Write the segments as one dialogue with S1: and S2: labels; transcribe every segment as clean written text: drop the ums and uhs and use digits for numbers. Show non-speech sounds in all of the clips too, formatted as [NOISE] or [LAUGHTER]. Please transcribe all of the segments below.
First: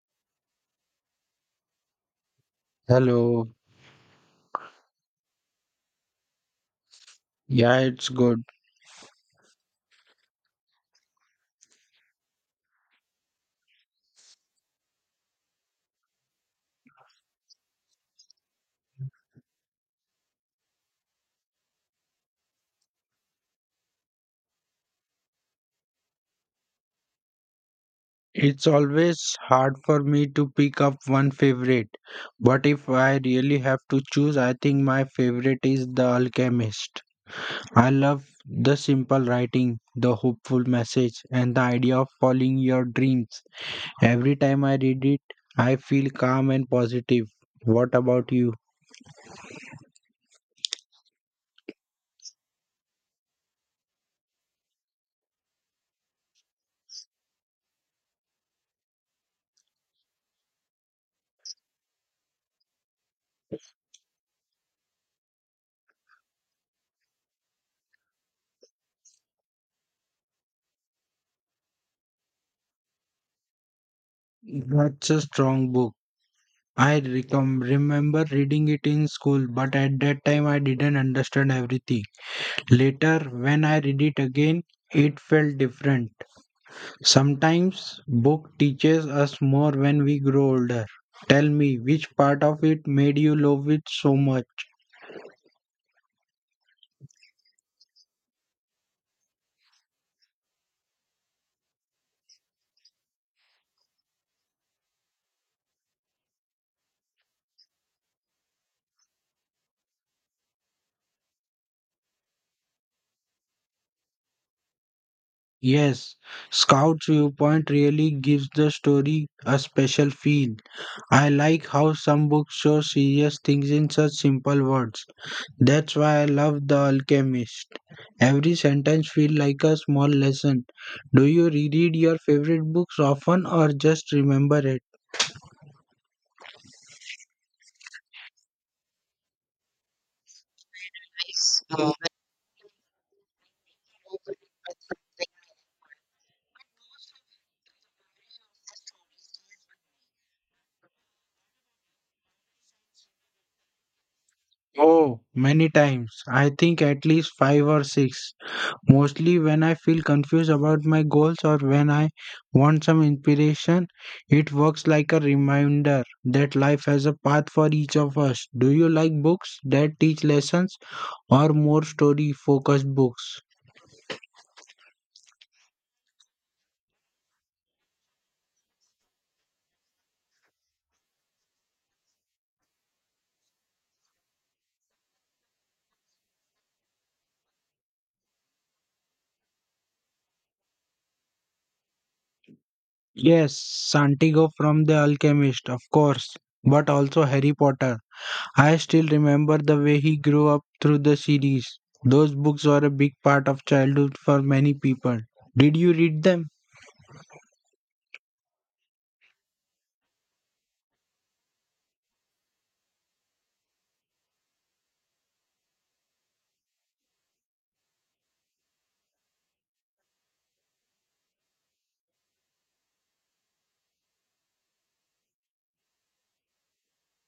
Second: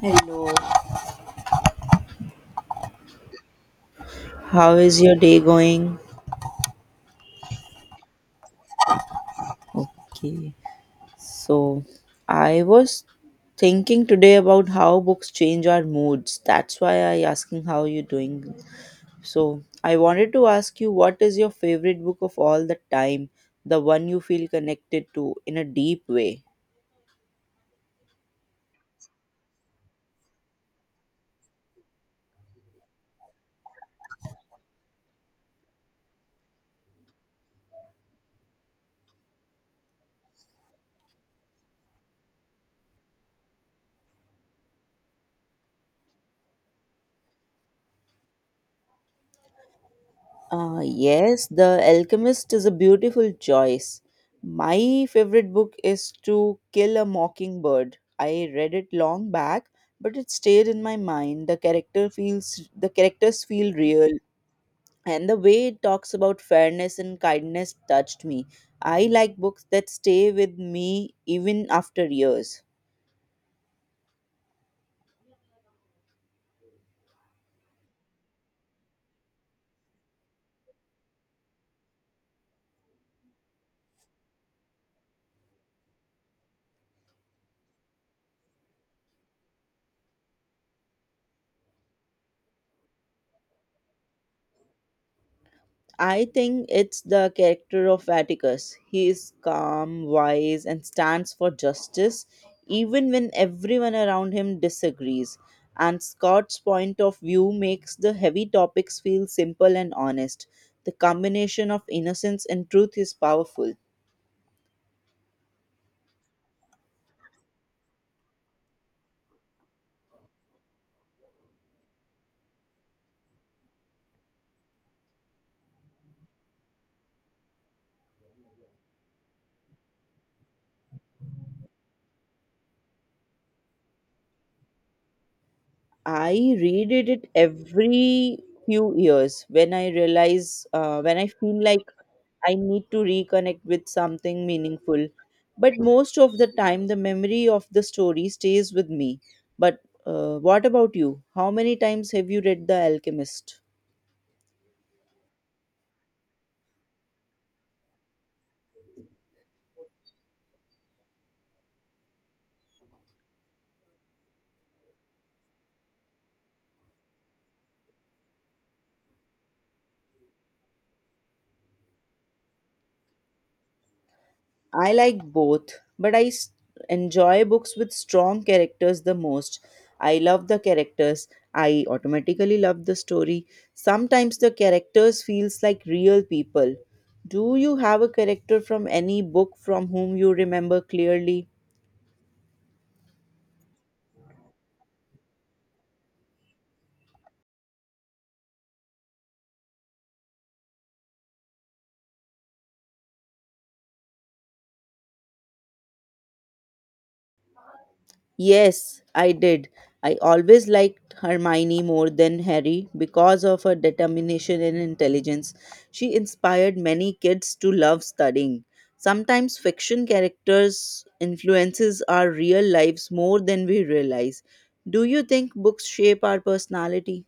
S1: Hello.
S2: Hello.
S1: How is your day going?
S2: Yeah, it's good.
S1: Okay, so I was thinking today about how books change our moods. That's why I asking how you doing. So I wanted to ask you what is your favorite book of all the time, the one you feel connected to in a deep way.
S2: It's always hard for me to pick up one favorite, but if I really have to choose, I think my favorite is The Alchemist. I love the simple writing, the hopeful message, and the idea of following your dreams. Every time I read it, I feel calm and positive. What about you?
S1: Yes, The Alchemist is a beautiful choice. My favorite book is To Kill a Mockingbird. I read it long back, but it stayed in my mind. The characters feel real, and the way it talks about fairness and kindness touched me. I like books that stay with me even after years.
S2: That's a strong book. Remember reading it in school, but at that time I didn't understand everything. Later, when I read it again, it felt different. Sometimes book teaches us more when we grow older. Tell me, which part of it made you love it so much?
S1: I think it's the character of Atticus. He is calm, wise, and stands for justice, even when everyone around him disagrees. And Scott's point of view makes the heavy topics feel simple and honest. The combination of innocence and truth is powerful.
S2: Yes, Scout's viewpoint really gives the story a special feel. I like how some books show serious things in such simple words. That's why I love The Alchemist. Every sentence feels like a small lesson. Do you reread your favorite books often or just remember it?
S1: I reread it every few years when I feel like I need to reconnect with something meaningful. But most of the time, the memory of the story stays with me. But what about you? How many times have you read The Alchemist?
S2: Oh, many times. I think at least five or six. Mostly when I feel confused about my goals or when I want some inspiration, it works like a reminder that life has a path for each of us. Do you like books that teach lessons or more story focused books?
S1: I like both, but I enjoy books with strong characters the most. I love the characters. I automatically love the story. Sometimes the characters feels like real people. Do you have a character from any book from whom you remember clearly?
S2: Yes, Santiago from The Alchemist, of course, but also Harry Potter. I still remember the way he grew up through the series. Those books were a big part of childhood for many people. Did you read them?
S1: Yes, I did. I always liked Hermione more than Harry because of her determination and intelligence. She inspired many kids to love studying. Sometimes fiction characters influences our real lives more than we realize. Do you think books shape our personality?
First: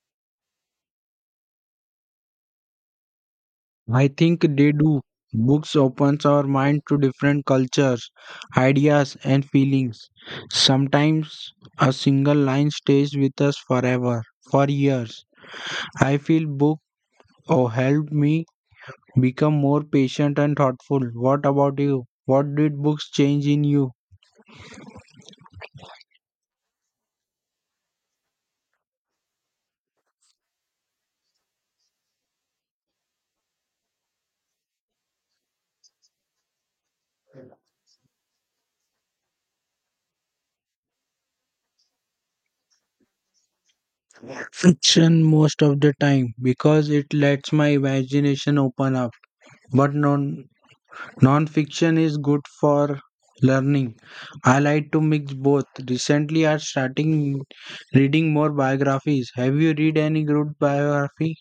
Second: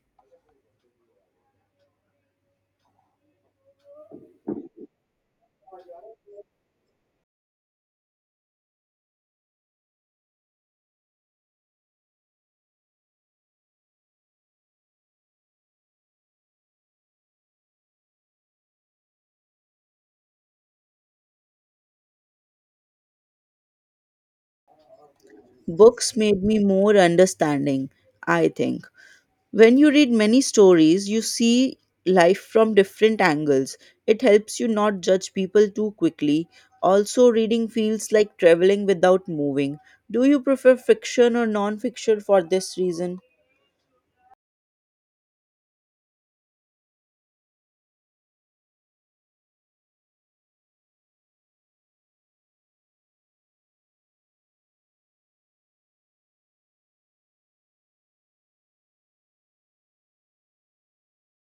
S2: I think they do. Books opens our mind to different cultures, ideas and feelings. Sometimes a single line stays with us forever, for years. I feel helped me become more patient and thoughtful. What about you? What did books change in you?
S1: Books made me more understanding, I think. When you read many stories, you see life from different angles. It helps you not judge people too quickly. Also, reading feels like traveling without moving. Do you prefer fiction or non fiction for this reason?
S2: Fiction most of the time because it lets my imagination open up. But non Non-fiction is good for learning. I like to mix both. Recently, I starting reading more biographies. Have you read any good biography?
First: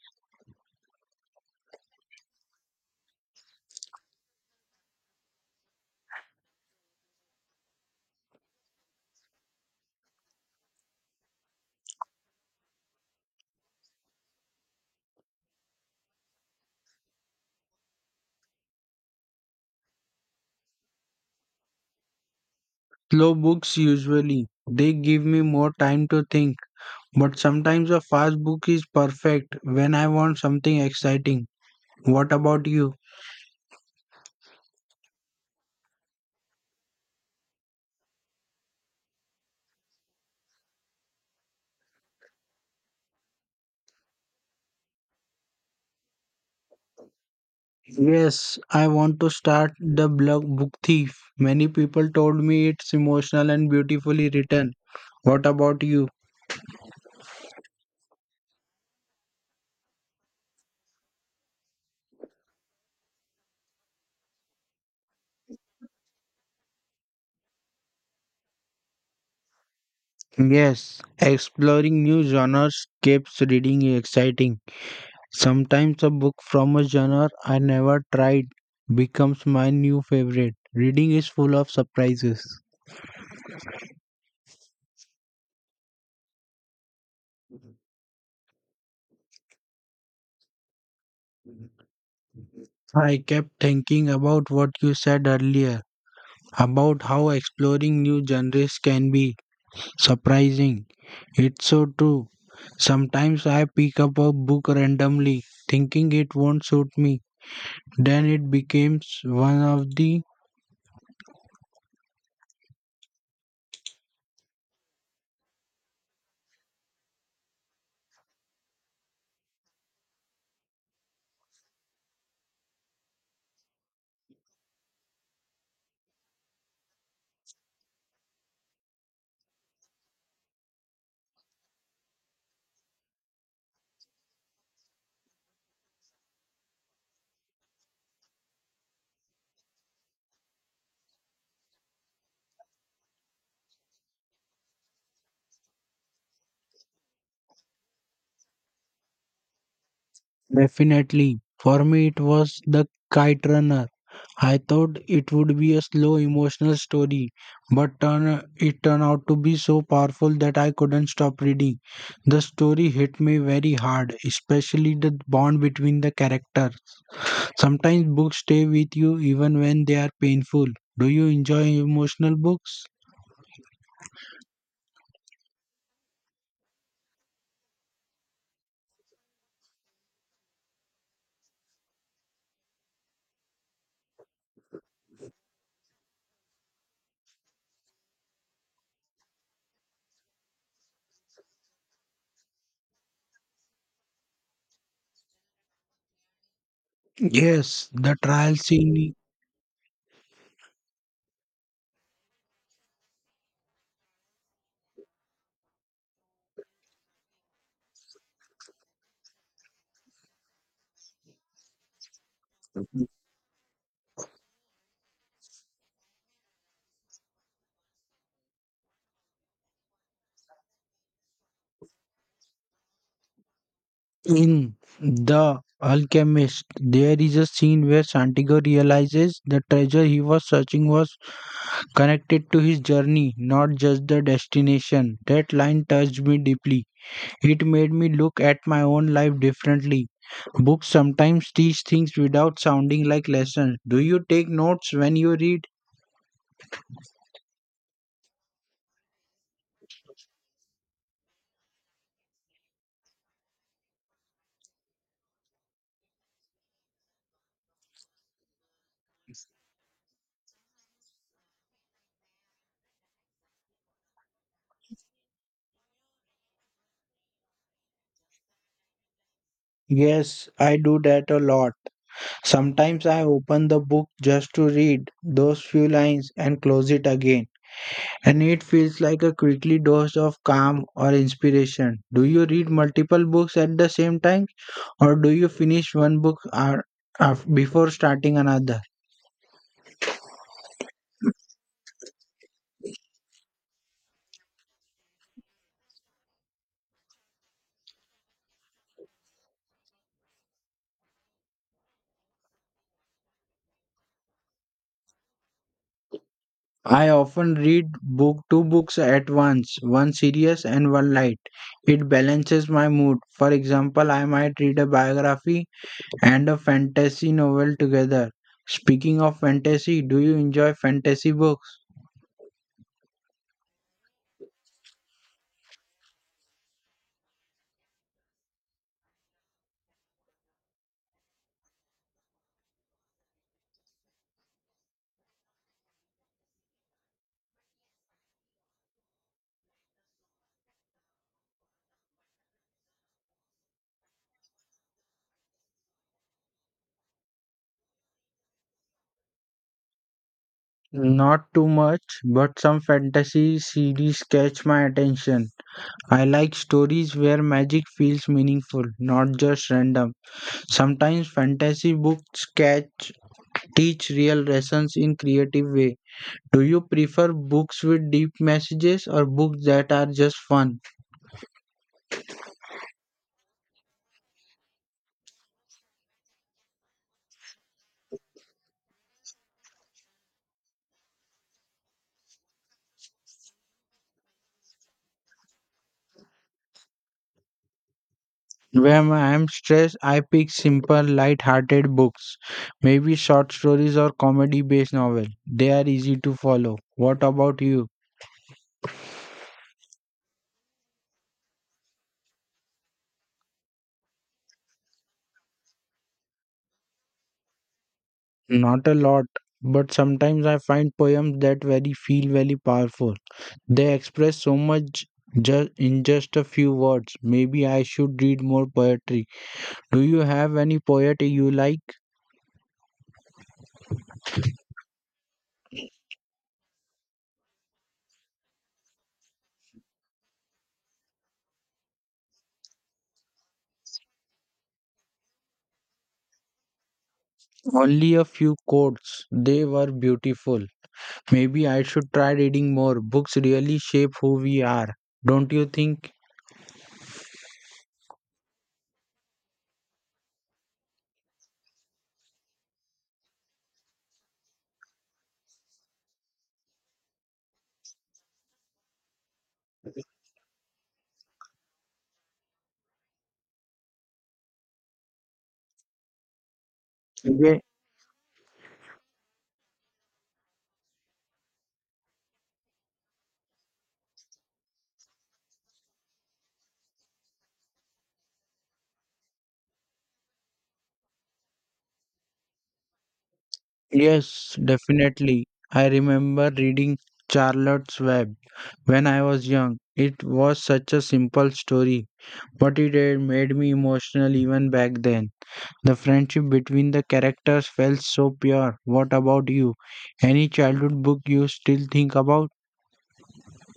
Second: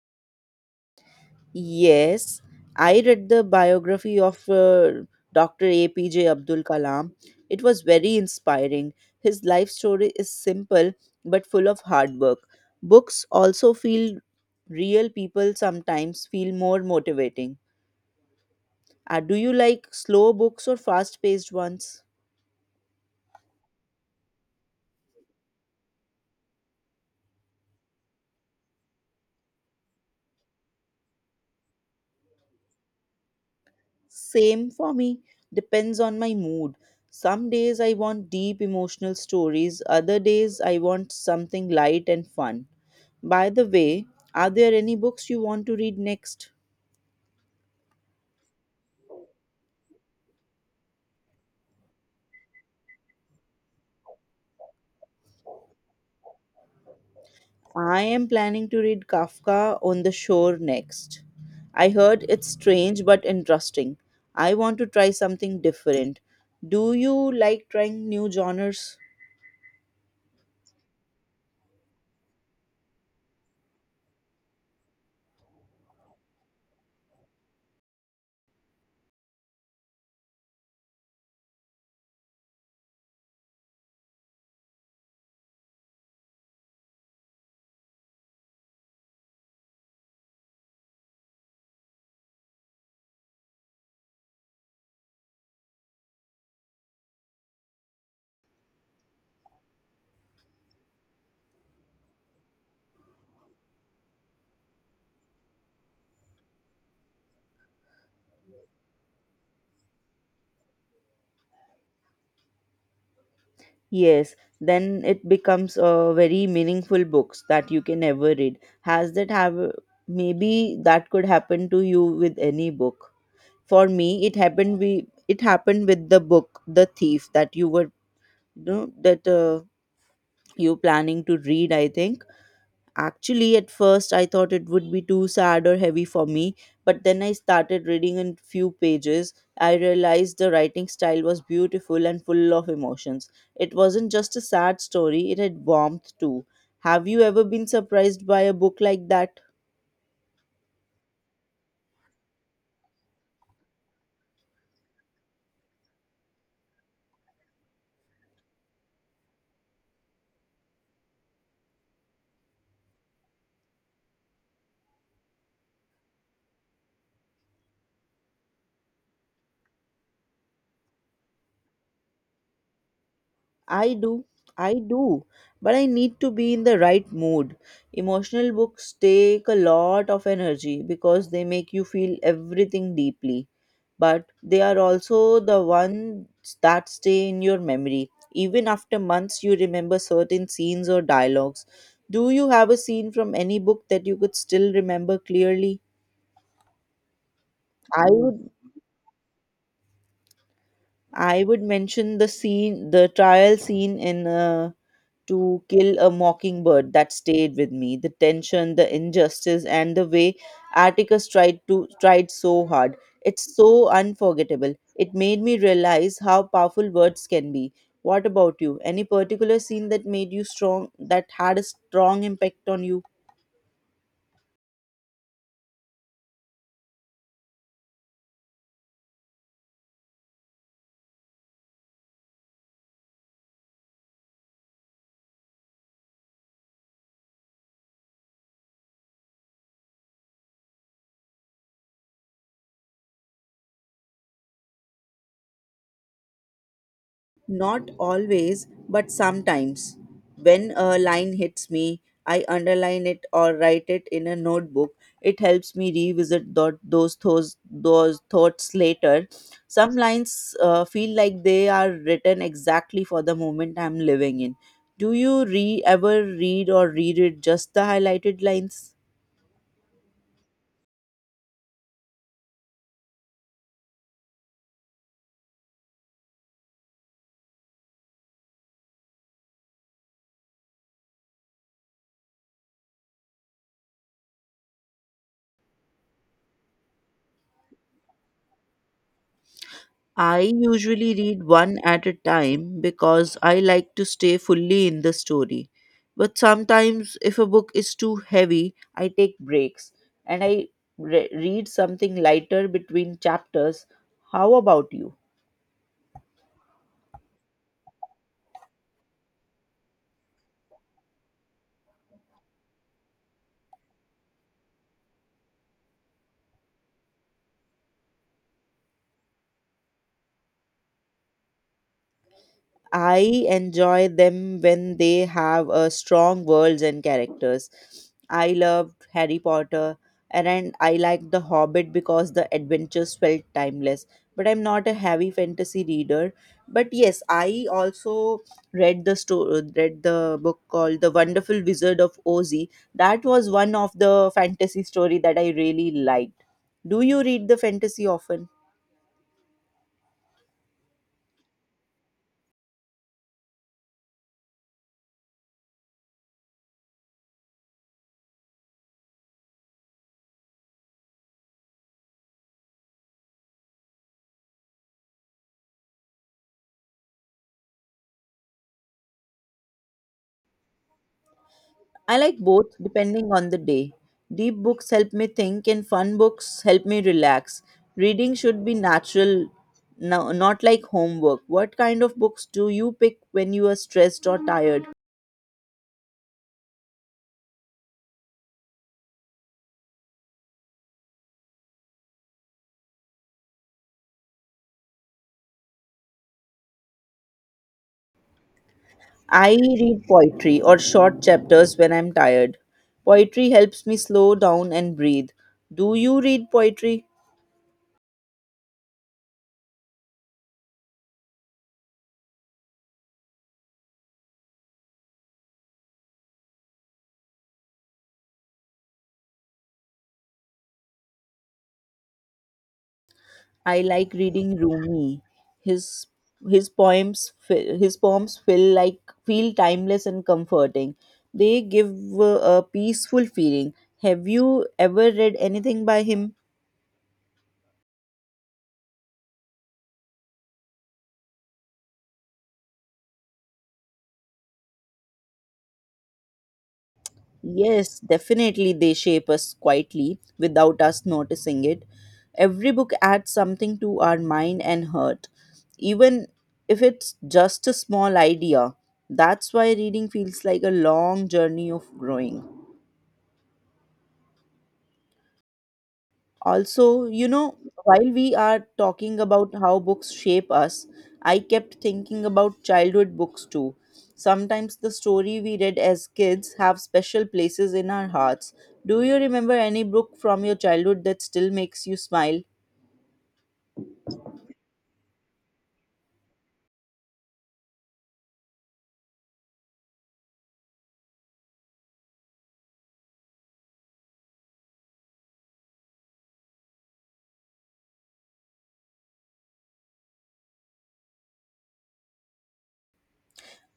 S1: Yes, I read the biography of Dr. APJ Abdul Kalam. It was very inspiring. His life story is simple but full of hard work. Books also feel real people sometimes feel more motivating. Do you like slow books or fast paced ones?
S2: Slow books usually. They give me more time to think. But sometimes a fast book is perfect when I want something exciting. What about you?
S1: Same for me. Depends on my mood. Some days I want deep emotional stories, other days I want something light and fun. By the way, are there any books you want to read next?
S2: Yes, I want to start the blog Book Thief. Many people told me it's emotional and beautifully written. What about you?
S1: I am planning to read Kafka on the Shore next. I heard it's strange but interesting. I want to try something different. Do you like trying new genres?
S2: Yes, exploring new genres keeps reading exciting. Sometimes a book from a genre I never tried becomes my new favorite. Reading is full of surprises. I kept thinking about what you said earlier about how exploring new genres can be surprising. It's so true. Sometimes I pick up a book randomly, thinking it won't suit me. Then it becomes one of the
S1: Yes, then it becomes a very meaningful books that you can ever read. Has that have maybe that could happen to you with any book? For me, it happened with the book The Thief that you were no, that you're planning to read, I think. Actually, at first I thought it would be too sad or heavy for me, but then I started reading. In few pages I realized the writing style was beautiful and full of emotions. It wasn't just a sad story, it had warmth too. Have you ever been surprised by a book like that?
S2: definitely. For me, it was The Kite Runner. I thought it would be a slow emotional story, it turned out to be so powerful that I couldn't stop reading. The story hit me very hard, especially the bond between the character. Sometimes books stay with you even when they are painful. Do you enjoy emotional books?
S1: I do, I do, but I need to be in the right mood. Emotional books take a lot of energy because they make you feel everything deeply, but they are also the ones that stay in your memory. Even after months, you remember certain scenes or dialogues. Do you have a scene from any book that you could still remember clearly?
S2: Yes,
S1: I
S2: the
S1: would
S2: trial scene
S1: I would mention the scene, the trial scene in To Kill a Mockingbird that stayed with me. The tension, the injustice, and the way Atticus tried so hard, it's so unforgettable. It made me realize how powerful words can be. What about you? Any particular scene that had a strong impact on you?
S2: in The Alchemist. There is a scene where Santiago realizes the treasure he was searching was connected to his journey, not just the destination. That line touched me deeply. It made me look at my own life differently. Books sometimes teach things without sounding like lessons. Do you take notes when you read?
S1: Not always, but sometimes. When a line hits me, I underline it or write it in a notebook. It helps me revisit those thoughts later. Some lines feel like they are written exactly for the moment I'm living in. Do you re ever read or reread just the highlighted lines?
S2: Yes, I do that a lot. Sometimes I open the book just to read those few lines and close it again. And it feels like a quickly dose of calm or inspiration. Do you read multiple books at the same time or do you finish one before starting another?
S1: I usually read one at a time because I like to stay fully in the story. But sometimes, if a book is too heavy, I take breaks and I read something lighter between chapters. How about you?
S2: I often read book two books at once, one serious and one light. It balances my mood. For example, I might read a biography and a fantasy novel together. Speaking of fantasy, do you enjoy fantasy books?
S1: I enjoy them when they have a strong worlds and characters. I loved Harry Potter, and I liked The Hobbit because the adventures felt timeless. But I'm not a heavy fantasy reader. But yes, I also read the book called The Wonderful Wizard of Oz. That was one of the fantasy story that I really liked. Do you read the fantasy often?
S2: Not too much, but some fantasy series catch my attention. I like stories where magic feels meaningful, not just random. Sometimes fantasy books catch teach real lessons in creative way. Do you prefer books with deep messages or books that are just fun?
S1: I like both depending on the day. Deep books help me think and fun books help me relax. Reading should be natural, no, not like homework. What kind of books do you pick when you are stressed or tired?
S2: When I'm stressed, I pick simple, light-hearted books, maybe short stories or comedy-based novel. They are easy to follow. What about you?
S1: I read poetry or short chapters when I'm tired. Poetry helps me slow down and breathe. Do you read poetry?
S2: Not a lot, but sometimes I find poems that very feel very powerful. They express so much just a few words. Maybe I should read more poetry. Do you have any poetry you like?
S1: I like reading Rumi. His his poems feel timeless and comforting. They give a peaceful feeling. Have you ever read anything by him?
S2: Only a few quotes. They were beautiful. Maybe I should try reading more. Books really shape who we are, don't you think?
S1: Yes, definitely they shape us quietly without us noticing it. Every book adds something to our mind and heart, even if it's just a small idea. That's why reading feels like a long journey of growing. Also,
S2: Ye-
S1: while we are talking about how books shape us, I kept thinking about childhood books too. Sometimes the story we read as kids have special places in our hearts. Do you remember any book from your childhood that still makes you smile?
S2: Yes, definitely. I remember reading Charlotte's Web when I was young. It was such a simple story, but it had made me emotional even back then. The friendship between the characters felt so pure. What about you? Any childhood book you still think about?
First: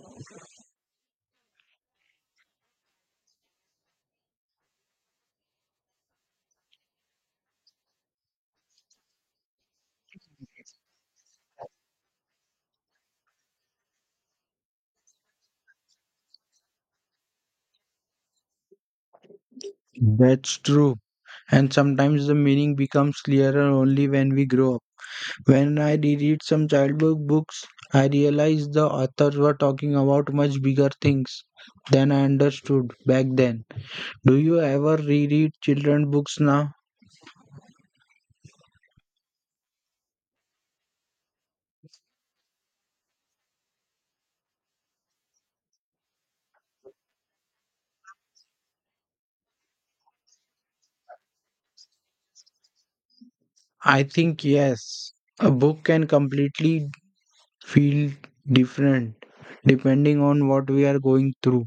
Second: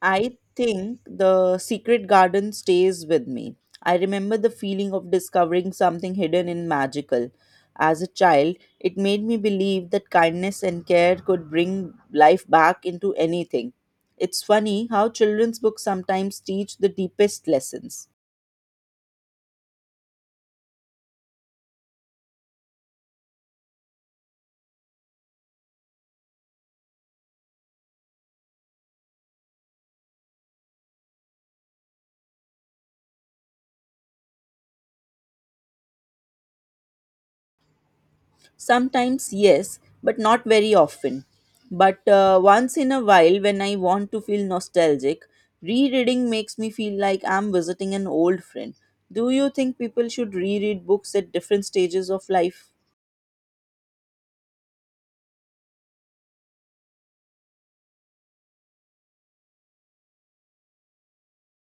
S1: I think The Secret Garden stays with me. I remember the feeling of discovering something hidden and magical. As a child, it made me believe that kindness and care could bring life back into anything. It's funny how children's books sometimes teach the deepest lessons.
S2: That's true. And sometimes the meaning becomes clearer only when we grow up. When I reread some childhood books, I realized the authors were talking about much bigger things than I understood back then. Do you ever reread children books now?
S1: Sometimes, yes, but not very often. But once in a while, when I want to feel nostalgic, rereading makes me feel like I'm visiting an old friend. Do you think people should reread books at different stages of life?
S2: I think yes. A book can completely feel different depending on what we are going through.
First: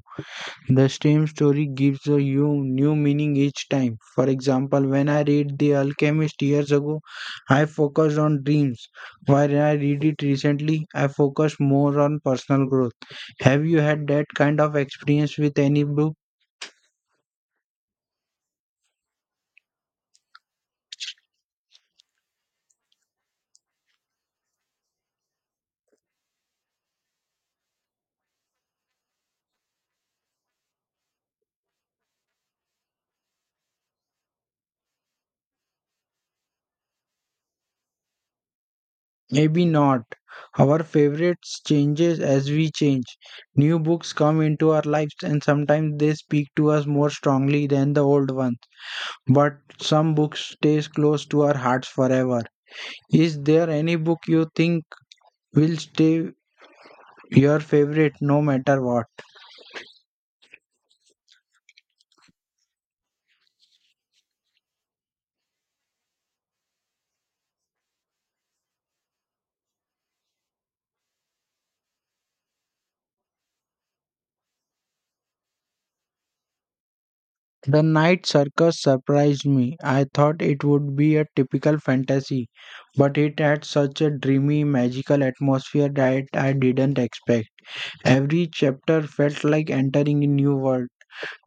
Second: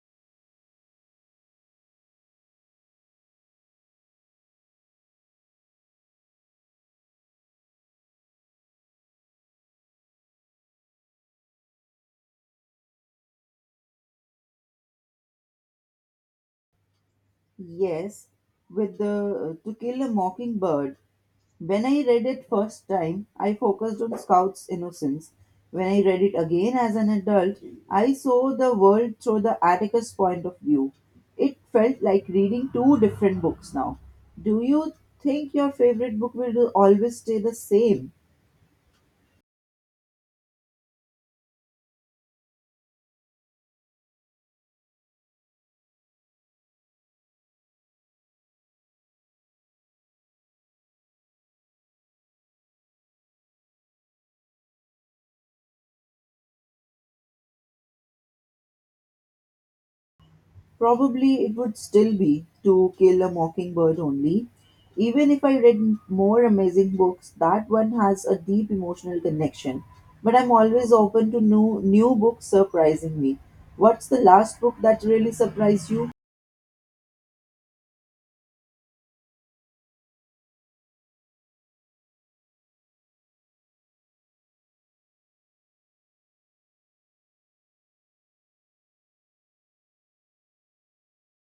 S2: The same story gives new meaning each time. For example, when I read The Alchemist years ago, I focused on dreams. While I read it recently, I focus more on personal growth. Have you had that kind of experience with any book?
S1: Yes, with the To Kill a Mockingbird. When I read it first time, I focused on Scout's innocence. When I read it again as an adult, I saw the world through the Atticus point of view. It felt like reading two different books now. Do you think your favorite book will always stay the same?
S2: Maybe not. Our favorites changes as we change. New books come into our lives and sometimes they speak to us more strongly than the old ones. But some books stays close to our hearts forever. Is there any book you think will stay your favorite no matter what?
S1: Probably it would still be To Kill a Mockingbird only. Even if I read more amazing books, that one has a deep emotional connection. But I'm always open to new books surprising me. What's the last book that really surprised you?
S2: The Night Circus surprised me. I thought it would be a typical fantasy, but it had such a dreamy, magical atmosphere that I didn't expect. Every chapter felt like entering a new world.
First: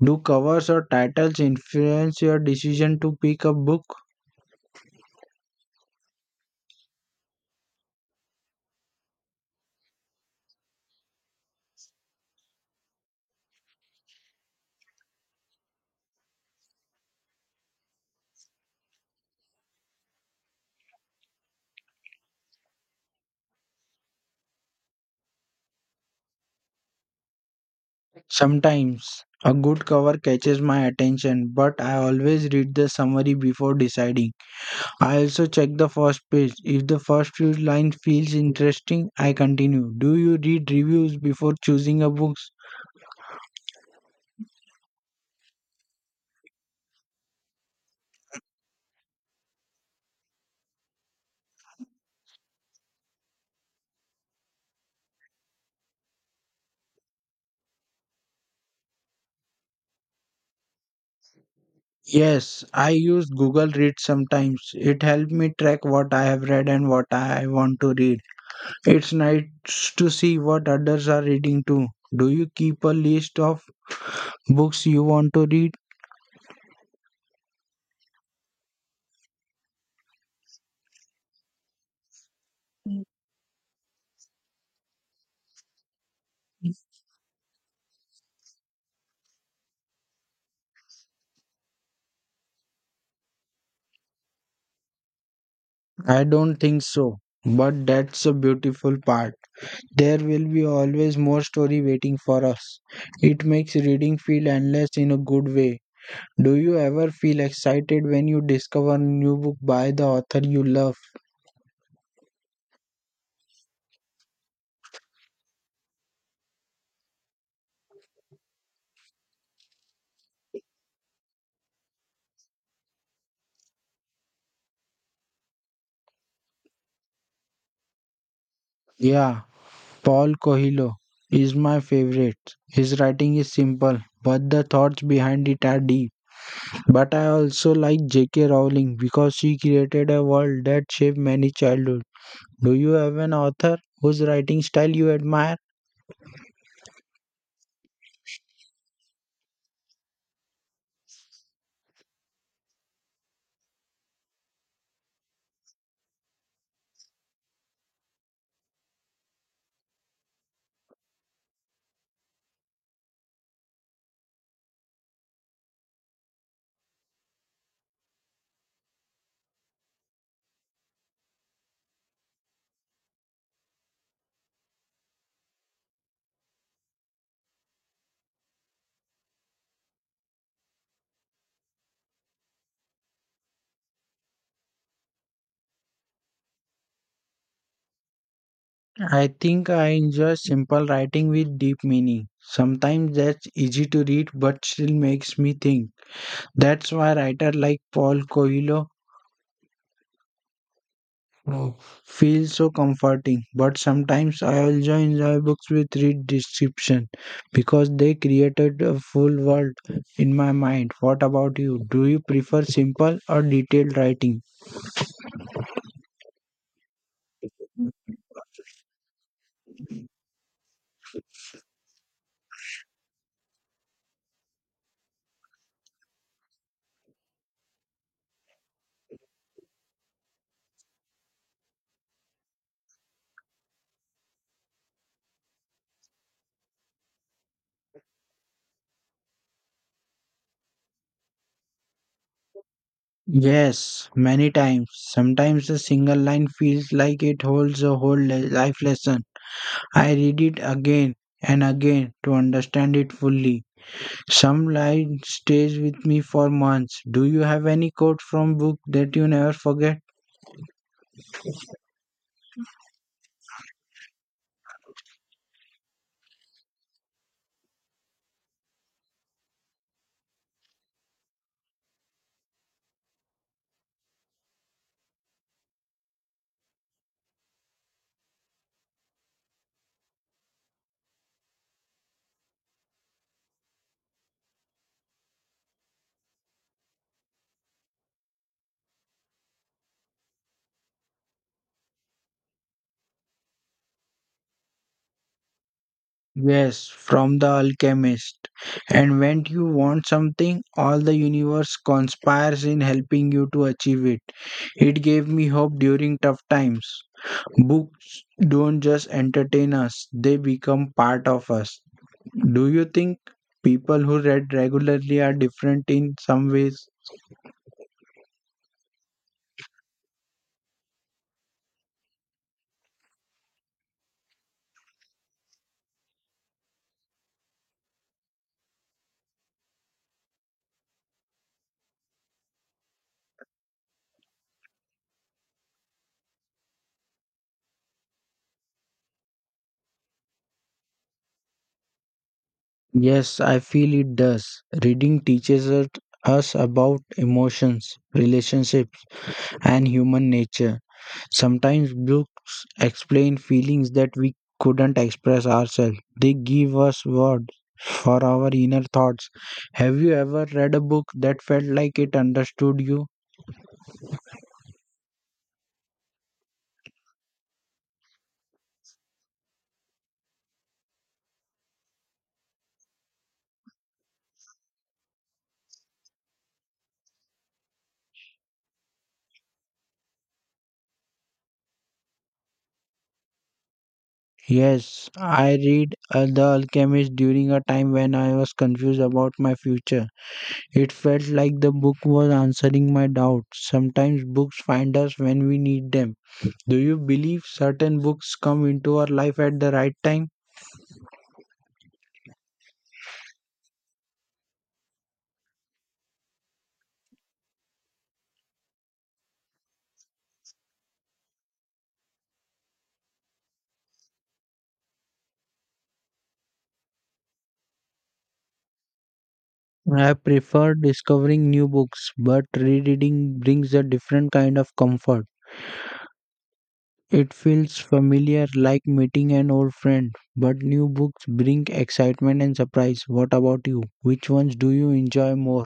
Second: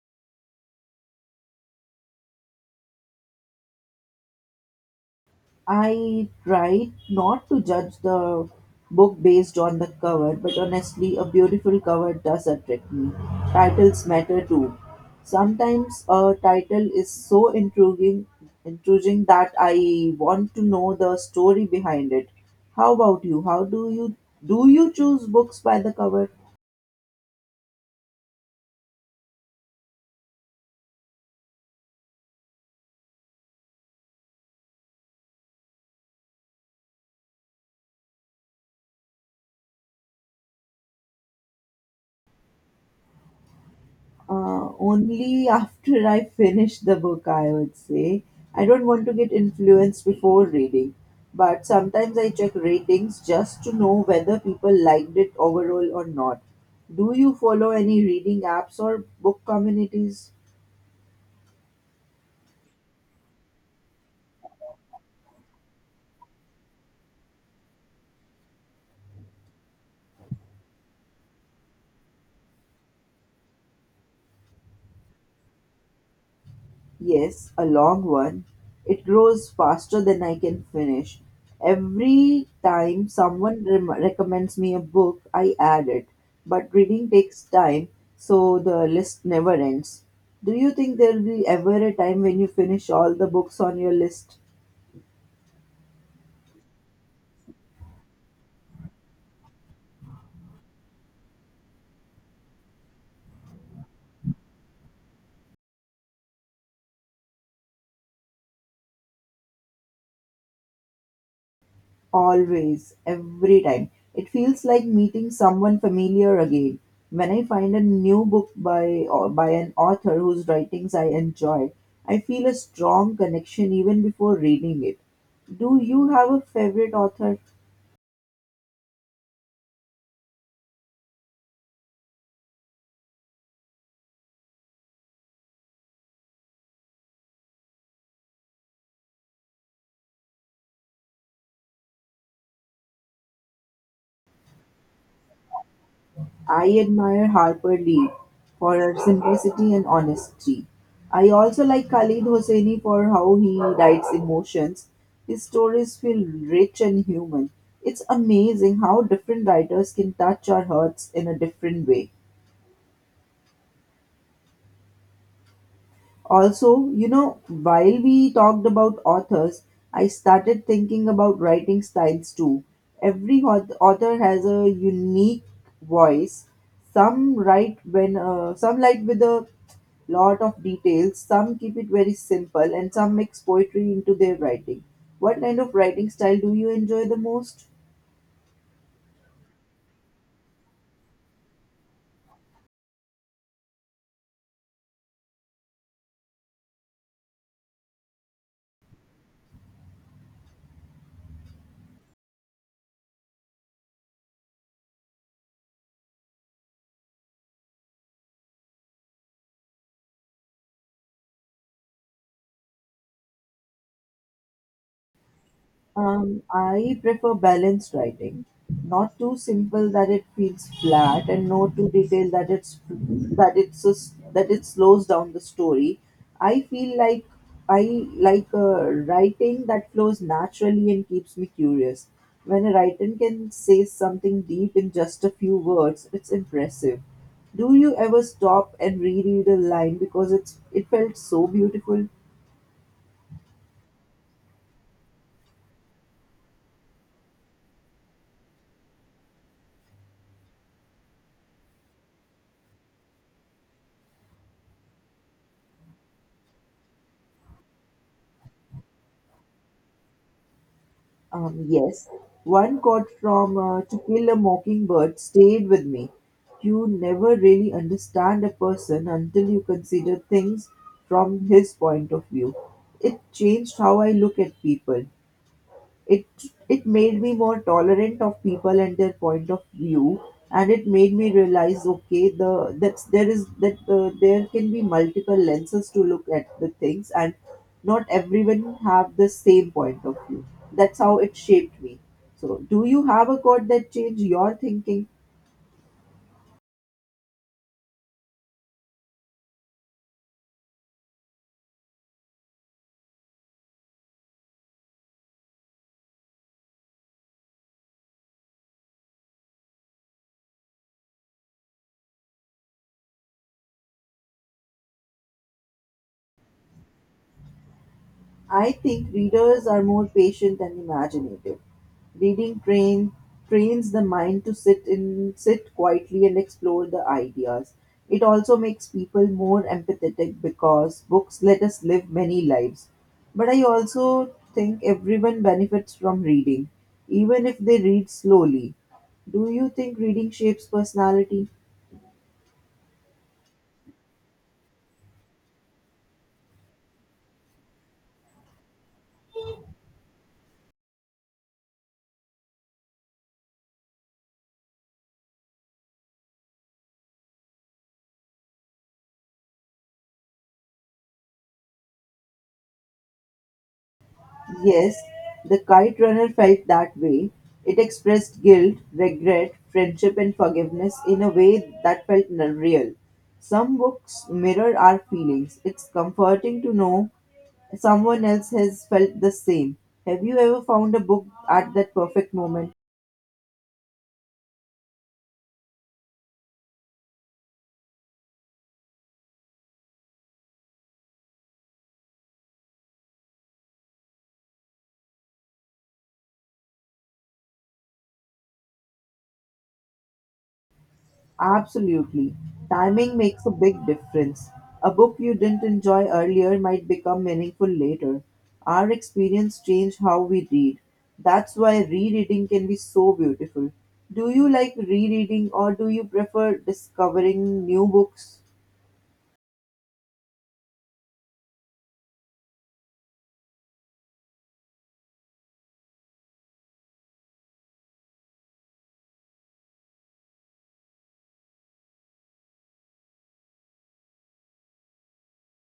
S2: Do covers or titles influence your decision to pick a book?
S1: I tried not to judge the book based on the cover, but honestly, a beautiful cover does attract me. Titles matter too. Sometimes a title is so intriguing that I want to know the story behind it. How about you? How do you choose books by the cover?
S2: Sometimes. A good cover catches my attention, but I always read the summary before deciding. I also check the first page. If the first few lines feels interesting, I continue. Do you read reviews before choosing a book?
S1: Only after I finish the book, I would say. I don't want to get influenced before reading, but sometimes I check ratings just to know whether people liked it overall or not. Do you follow any reading apps or book communities?
S2: Yes, I use Google Read sometimes. It helps me track what I have read and what I want to read. It's nice to see what others are reading too. Do you keep a list of books you want to read?
S1: Yes, a long one. It grows faster than I can finish. Every time someone recommends me a book, I add it. But reading takes time, so the list never ends. Do you think there'll be ever a time when you finish all the books on your list?
S2: I don't think so, but that's a beautiful part. There will be always more story waiting for us. It makes reading feel endless in a good way. Do you ever feel excited when you discover a new book by the author you love?
S1: Always, every time. It feels like meeting someone familiar again. When I find a new book by an author whose writings I enjoy, I feel a strong connection even before reading it. Do you have a favorite author?
S2: Yeah, Paul Coelho is my favorite. His writing is simple, but the thoughts behind it are deep. But I also like J.K. Rowling because she created a world that shaped many childhoods. Do you have an author whose writing style you admire?
S1: I admire Harper Lee for her simplicity and honesty. I also like Khalid Hosseini for how he writes emotions. His stories feel rich and human. It's amazing how different writers can touch our hearts in a different way. Also, while we talked about authors, I started thinking about writing styles too. Every author has a unique voice. Some write with a lot of details, some keep it very simple, and some mix poetry into their writing. What kind of writing style do you enjoy the most?
S2: I think I enjoy simple writing with deep meaning. Sometimes that's easy to read but still makes me think. That's why writers like Paul Coelho uh, feel so comforting. But sometimes I also enjoy books with rich description because they created a full world in my mind. What about you? Do you prefer simple or detailed writing?
S1: I prefer balanced writing, not too simple that it feels flat, and not too detailed that it slows down the story. I feel like I like a writing that flows naturally and keeps me curious. When a writer can say something deep in just a few words, it's impressive. Do you ever stop and reread a line because it felt so beautiful?
S2: Yes, many times. Sometimes a single line feels like it holds a life lesson. I read it again and again to understand it fully. Some line stays with me for months. Do you have any quote from book that you never forget?
S1: Yes, one quote from To Kill a Mockingbird stayed with me. You never really understand a person until you consider things from his point of view. It changed how I look at people. It it made me more tolerant of people and their point of view, and it made me realize, okay, the that's there is that there can be multiple lenses to look at the things, and not everyone have the same point of view. That's how it shaped me. So, do you have a quote that changed your thinking?
S2: Yes, from The Alchemist. And when you want something, all the universe conspires in helping you to achieve it. It gave me hope during tough times. Books don't just entertain us, they become part of us. Do you think people who read regularly are different in some ways?
S1: I think readers are more patient and imaginative. Reading trains the mind to sit quietly and explore the ideas. It also makes people more empathetic because books let us live many lives. But I also think everyone benefits from reading, even if they read slowly. Do you think reading shapes personality?
S2: Yes, I feel it does. Reading teaches us about emotions, relationships, and human nature. Sometimes books explain feelings that we couldn't express ourselves. They give us words for our inner thoughts. Have you ever read a book that felt like it understood you?
S1: Yes, the kite runner felt that way. It expressed guilt, regret, friendship, and forgiveness in a way that felt real. Some books mirror our feelings. It's comforting to know someone else has felt the same. Have you ever found a book at that perfect moment?
S2: Yes, I read The Alchemist during a time when I was confused about my future. It felt like the book was answering my doubts. Sometimes books find us when we need them. Do you believe certain books come into our life at the right time?
S1: Absolutely. Timing makes a big difference. A book you didn't enjoy earlier might become meaningful later. Our experience change how we read. That's why rereading can be so beautiful. Do you like rereading or do you prefer discovering new books?
S2: I prefer discovering new books, but rereading brings a different kind of comfort. It feels familiar like meeting an old friend, but new books bring excitement and surprise. What about you? Which ones do you enjoy more?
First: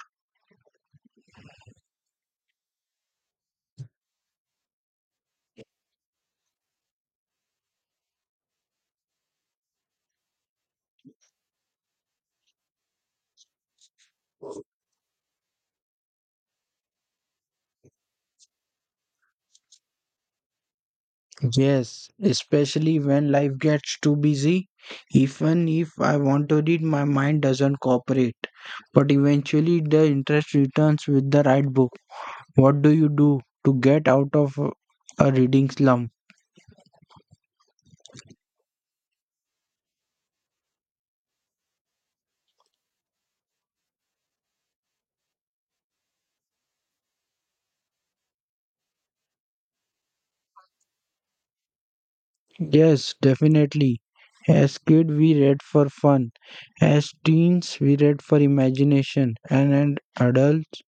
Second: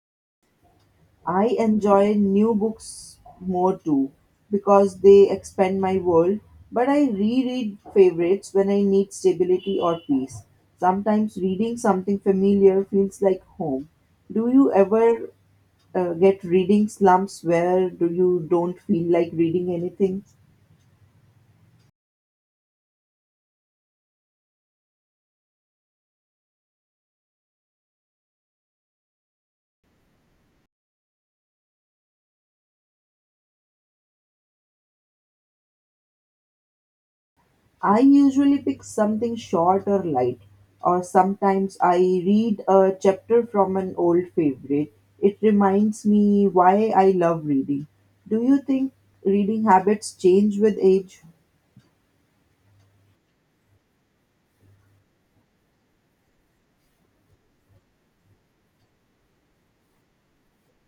S1: I enjoy new books more too because they expand my world, but I reread favorites when I need stability or peace. Sometimes reading something familiar feels like home. Do you ever get reading slumps where do you don't feel like reading anything?
S2: Yes, especially when life gets too busy. Even if I want to read, my mind doesn't cooperate. But eventually, the interest returns with the right book. What do you do to get out of a reading slump?
S1: I usually pick something short or light, or sometimes I read a chapter from an old favorite. It reminds me why I love reading. Do you think reading habits change with age?
S2: Yes, definitely. As kid, we read for fun. As teens, we read for imagination. And as adults,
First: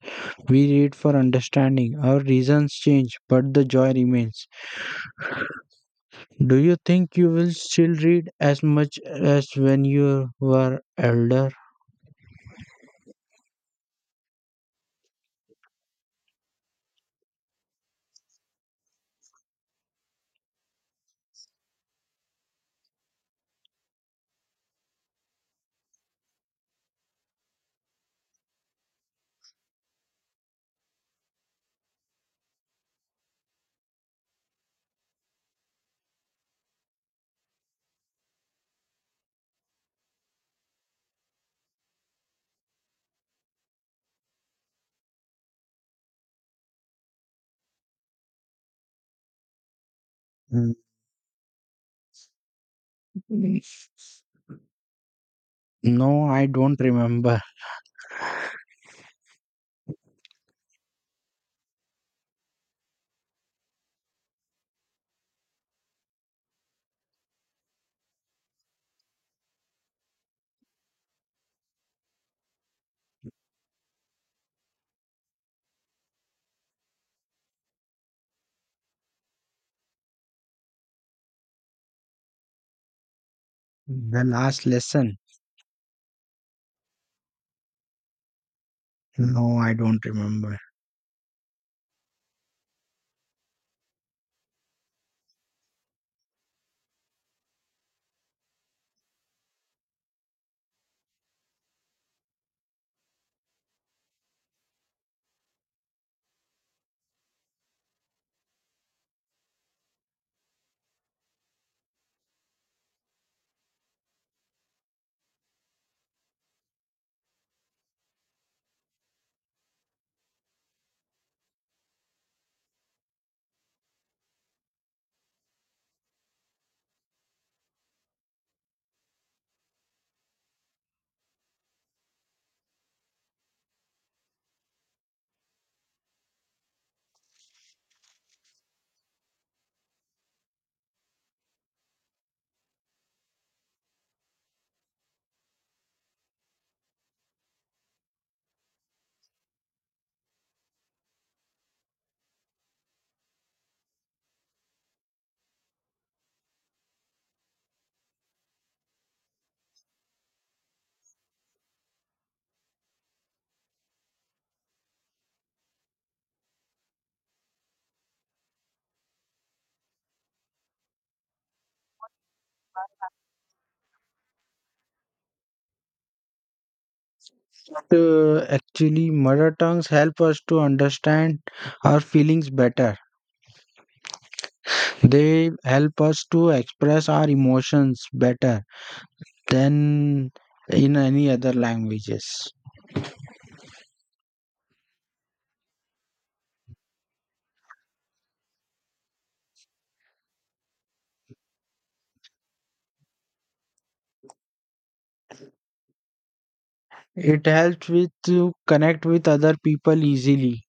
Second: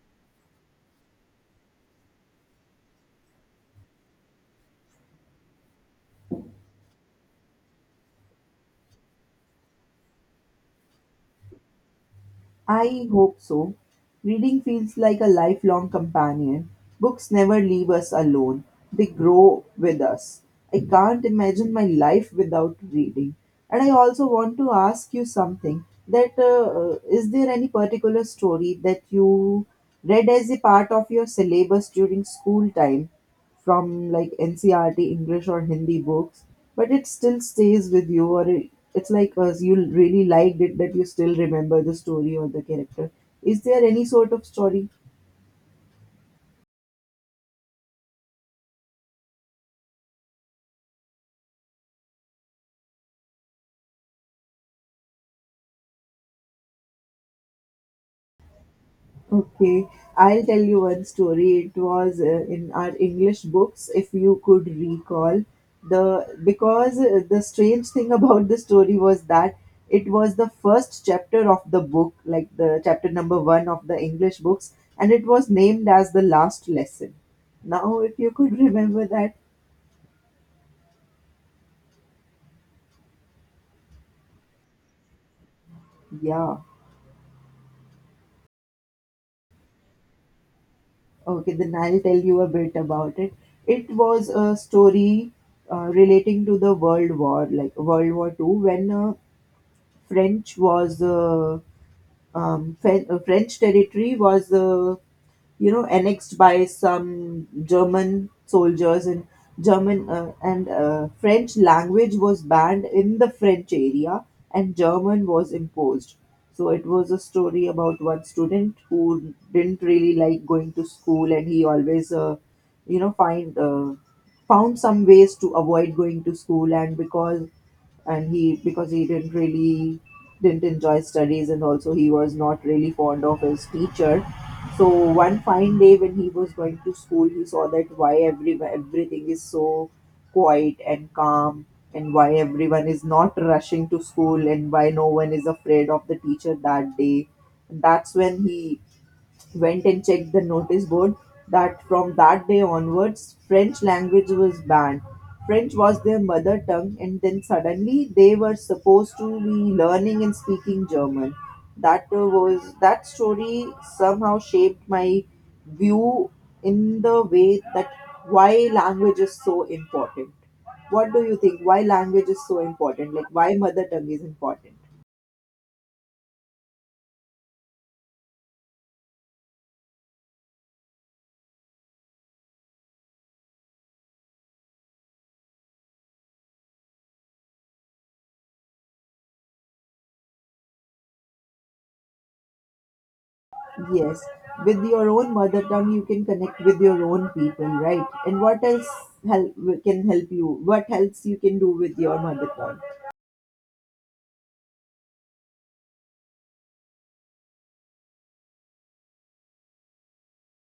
S2: we read for understanding. Our reasons change, but the joy remains. Do you think you will still read as much as when you were elder?
S1: I hope so. Reading feels like a lifelong companion. Books never leave us alone, they grow with us. I can't imagine my life without reading. And I also want to ask you something, that is there any particular story that you read as a part of your syllabus during school time from like NCRT English or Hindi books, but it still stays with you, or it's like you really liked it, that you still remember the story or the character. Is there any sort of story?
S2: Mm, no, I don't remember.
S1: Okay, I'll tell you one story. It was in our English books, if you could recall. The strange thing [LAUGHS] about the story was that it was the first chapter of the book, like the chapter number one of the English books, and it was named as The Last Lesson. Now, if you could [LAUGHS] remember that,
S2: The last lesson?
S1: yeah.
S2: No, I don't remember.
S1: Okay, then I'll tell you a bit about it. It was a story relating to the World War, like World War Two, when French was French territory was you know, annexed by some German soldiers, and German and French language was banned in the French area and German was imposed. So it was a story about one student who didn't really like going to school, and he always, you know find found some ways to avoid going to school, and because and he because he didn't really didn't enjoy studies, and also he was not really fond of his teacher. So one fine day, when he was going to school, he saw that why everything is so quiet and calm, and why everyone is not rushing to school, and why no one is afraid of the teacher that day. That's when he went and checked the notice board, that from that day onwards French language was banned. French was their mother tongue, and then suddenly they were supposed to be learning and speaking German. That was that story. Somehow shaped my view, in the way that why language is so important. What do you think, why language is so important, like why mother tongue is important?
S2: But Actually, mother tongues help us to understand our feelings better. They help us to express our emotions better than in any other languages.
S1: Yes, with your own mother tongue, you can connect with your own people, right? And what else help, can help you? What helps you can do with your mother tongue?
S2: It helps with to connect with other people easily.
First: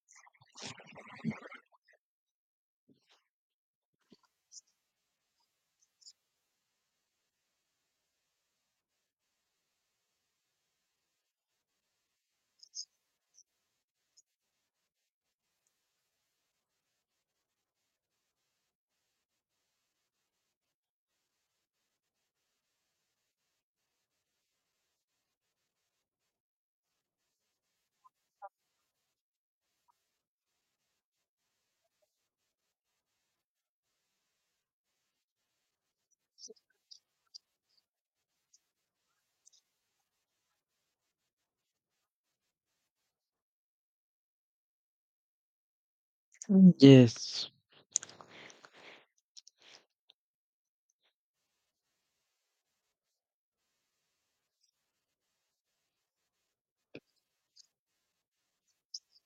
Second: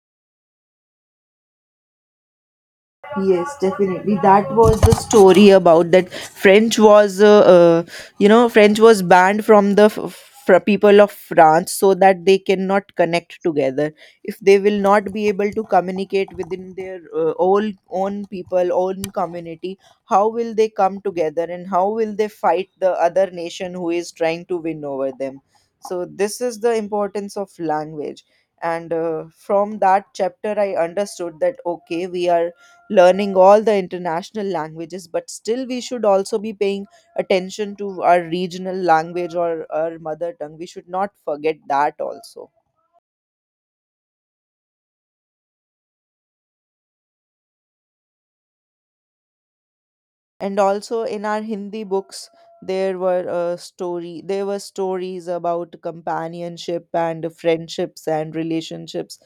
S1: Yes, definitely. That was the story about that uh, French was banned from the people of France so that they cannot connect together. If they will not be able to communicate within their all own people, own community, how will they come together, and how will they fight the other nation who is trying to win over them? So this is the importance of language. And from that chapter, I understood that, okay, we are learning all the international languages, but still we should also be paying attention to our regional language or our mother tongue. We should not forget that also.
S2: Yes.
S1: And also in our Hindi books, there were story there were stories about companionship and friendships and relationships.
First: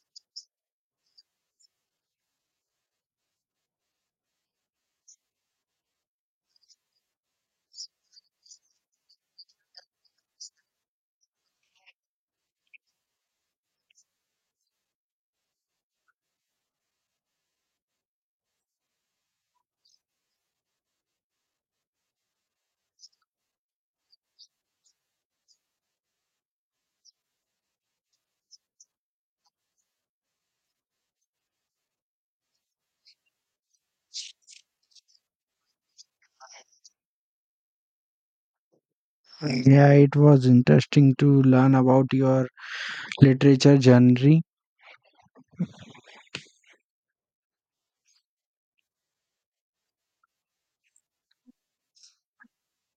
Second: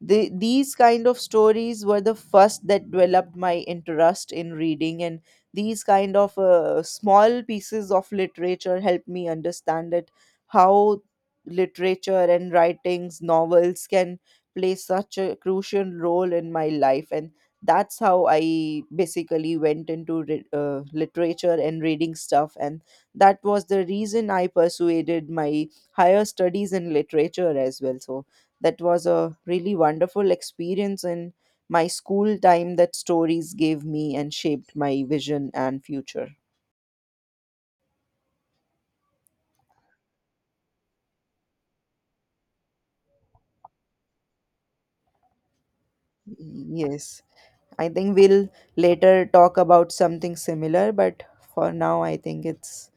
S1: These kind of stories were the first that developed my interest in reading. And these kind of small pieces of literature helped me understand that how literature and writings, novels, can play such a crucial role in my life. And that's how I basically went into literature and reading stuff. And that was the reason I persuaded my higher studies in literature as well. So that was a really wonderful experience in my school time that stories gave me and shaped my vision and future.
S2: Yeah, it was interesting to learn about your literature genre.
S1: Yes, I think we'll later talk about something similar, but for now, I think it's.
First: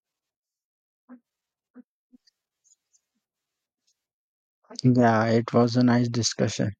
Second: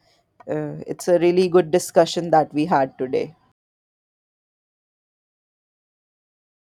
S1: It's a really good discussion that we had today.
S2: Yeah, it was a nice discussion.